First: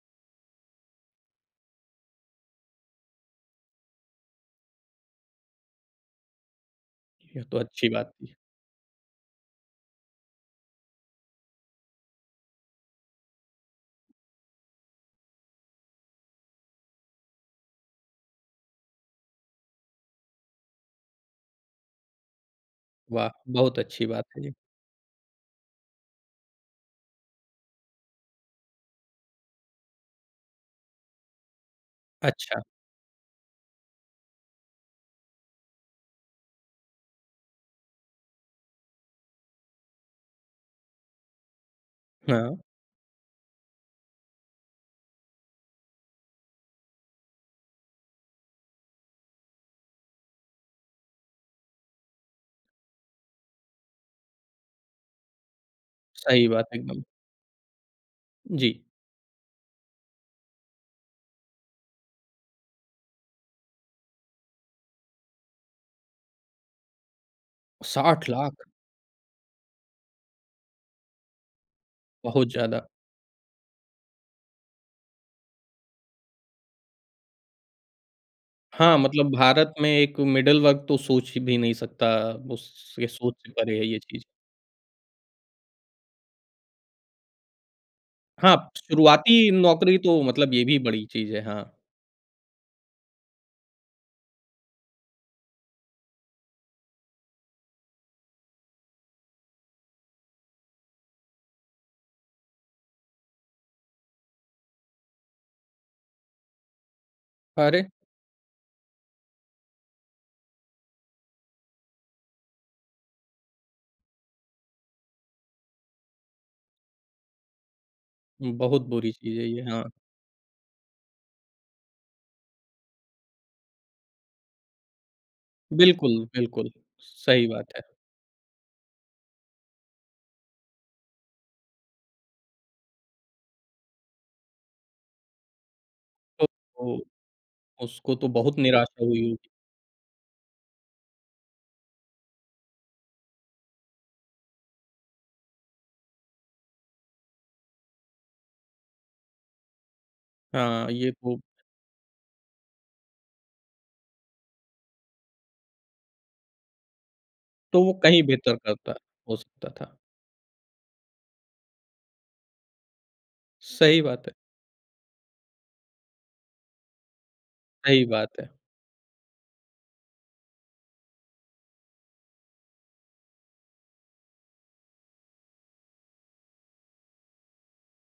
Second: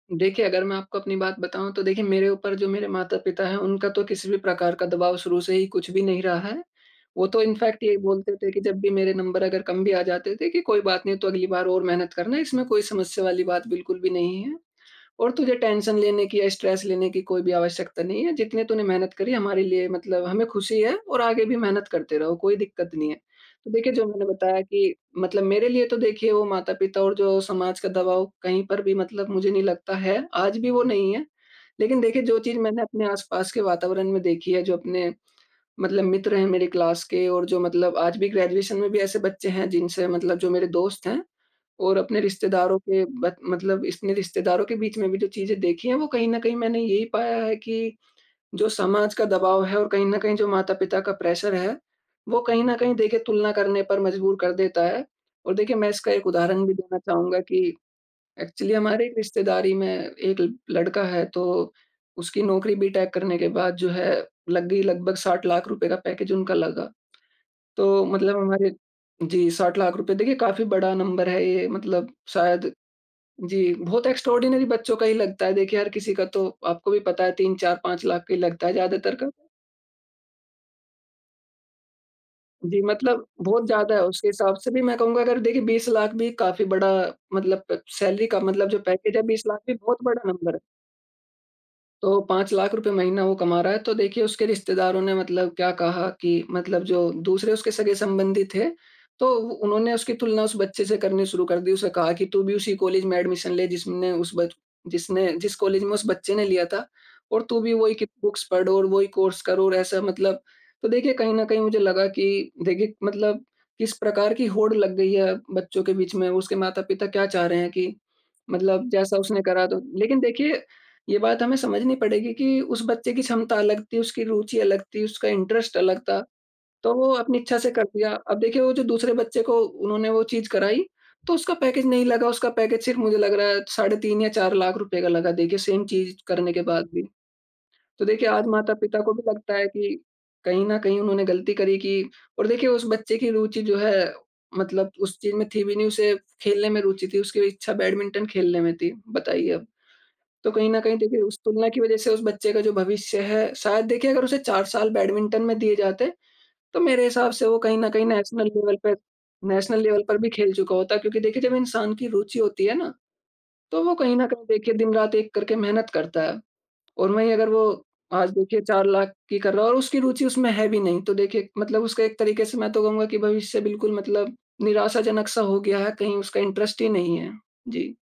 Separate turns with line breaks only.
देखिए, अगर मैं आपको अपनी बात बताऊँ तो देखिए मेरे ऊपर जो मेरे माता-पिता हैं, उनका तो किसी भी प्रकार का दबाव शुरू से ही कुछ भी नहीं रहा है। वो तो
ये तो
इनफैक्ट
अच्छी
ये
बात की।
बोलते थे कि जब भी मेरे नंबर अगर कम भी आ जाते थे, कि कोई बात नहीं तू अगली बार और मेहनत करना इसमें कोई समस्या वाली बात बिल्कुल भी नहीं है और तुझे टेंशन लेने की या स्ट्रेस लेने की कोई भी आवश्यकता नहीं है, जितने तूने मेहनत करी हमारे लिए मतलब हमें खुशी है और आगे भी मेहनत करते रहो कोई दिक्कत नहीं है।
वाह!
तो
बहुत
देखिए जो
अच्छी
मैंने
बात है, ये।
बताया कि, मतलब मेरे लिए तो देखिए वो माता-पिता और जो समाज का दबाव कहीं पर भी मतलब मुझे नहीं लगता है, आज भी वो नहीं है। लेकिन देखिए जो चीज़
अच्छा।
मैंने अपने आस-पास के वातावरण में देखी है, जो अपने मतलब मित्र हैं मेरी क्लास के और जो मतलब आज भी ग्रेजुएशन में भी ऐसे बच्चे हैं जिनसे मतलब जो मेरे दोस्त हैं और अपने
हाँ।
रिश्तेदारों के ब मतलब इसने रिश्तेदारों के बीच में भी जो चीज़ें देखी है वो कहीं न कहीं मैंने यही पाया है कि, जो समाज का दबाव है और कहीं न कहीं जो माता-पिता का प्रेशर है, वो कहीं न कहीं देखे तुलना करने पर मजबूर कर देता है। और देखिए मैं इसका एक
सही
उदाहरण
बात
भी देना
एकदम।
चाहूँगा कि एक्चुअली
जी।
हमारे रिश्तेदारी में 1 लड़का है तो उसकी नौकरी बीटेक करने के बाद जो है लग गई, लगभग ₹60 लाख रुपए का पैकेज उनका लगा, तो
60
मतलब
लाख।
हमारे जी, ₹60 लाख रुपए देखिए काफ़ी बड़ा नंबर है ये मतलब
बहुत
शायद
ज़्यादा।
जी, बहुत एक्सट्राऑर्डिनरी बच्चों का ही लगता है देखिए हर किसी का तो आपको भी पता है 3-4-5 लाख का ही लगता है
हाँ,
ज़्यादातर का।
मतलब भारत में एक मिडल वर्ग तो सोच भी नहीं सकता
जी,
उसके
मतलब
सोच से
बहुत
परे है
ज़्यादा
ये
है,
चीज़।
उसके हिसाब से भी मैं कहूँगा अगर देखिए 20 लाख भी काफ़ी बड़ा मतलब अ, सैलरी का
हाँ,
मतलब जो पैकेज है 20
शुरुआती
लाख भी
नौकरी
बहुत बड़ा
तो
नंबर
मतलब
है।
ये भी बड़ी चीज़ है। हाँ।
तो ₹5 लाख रुपए महीना वो कमा रहा है तो देखिए, उसके रिश्तेदारों ने मतलब क्या कहा कि मतलब जो दूसरे उसके सगे-संबंधी थे, तो उ उन्होंने उसकी तुलना उस बच्चे से करनी शुरू कर दी, उसे कहा कि, "तू भी उसी कॉलेज में एडमिशन ले, जिसने उस बच जिसने जिस कॉलेज में उस बच्चे ने लिया था और तू भी
अरे!
वही कि बुक्स पढ़ और वही कोर्स कर और ऐसा।" मतलब, तो देखिए कहीं न कहीं मुझे लगा कि देखिए मतलब किस प्रकार की होड़ लग गई है बच्चों के बीच में, उसके माता-पिता क्या चाह रहे हैं कि,
बहुत
मतलब
बुरी
जैसा
चीज़
उसने
है ये,
करा तो
हाँ।
लेकिन देखिए, ये बात हमें समझनी पड़ेगी कि उस बच्चे की क्षमता अलग थी, उसकी रुचि अलग थी, उसका इंटरेस्ट अलग
बिल्कुल,
था,
बिल्कुल।
तो वो
स
अपनी
सही
इच्छा से
बात है।
कर दिया। अब देखिए वो जो दूसरे बच्चे को उन्होंने वो चीज कराई तो उसका पैकेज नहीं लगा, उसका पैकेज सिर्फ मुझे लग रहा है साढ़े ₹3 या ₹4 लाख रुपए का लगा देखिए सेम चीज
ओह
करने के बाद
हो!
भी। तो
उसको तो
देखिए आज
बहुत
माता-पिता
निराशा
को
हुई
भी
होगी।
लगता है कि कहीं न कहीं उन्होंने गलती करी कि और देखिए उस बच्चे की रुचि जो है, मतलब उस चीज़ में थी भी नहीं उसे खेलने में रुचि थी, उसकी इच्छा बैडमिंटन खेलने में थी, बताइए अब। तो कहीं न
हाँ,
कहीं
ये
देखिए उस
तो
तुलना की वज़ह से उस बच्चे का जो भविष्य है शायद देखिए, अगर उसे 4 साल बैडमिंटन में दिए जाते, तो मेरे हिसाब से वो कहीं
तो
न
वो
कहीं
कहीं
नेशनल
बेहतर
लेवल पे
करता, हो सकता
नेशनल
था।
लेवल पर भी खेल चुका होता, क्योंकि देखिए जब इंसान की रुचि होती है ना, तो वो
सही
कहीं
बात
न
है।
कहीं देखिए दिन-रात एक करके मेहनत करता है। और वही अगर वो
सही
आज
बात है।
देखिए 4 लाख की कर रहा है और उसकी रुचि उसमें है भी नहीं, तो देखिए मतलब उसका एक तरीके से मैं तो कहूँगा कि भविष्य बिल्कुल मतलब निराशाजनक-सा हो गया है कहीं उसका इंटरेस्ट ही नहीं है। जी।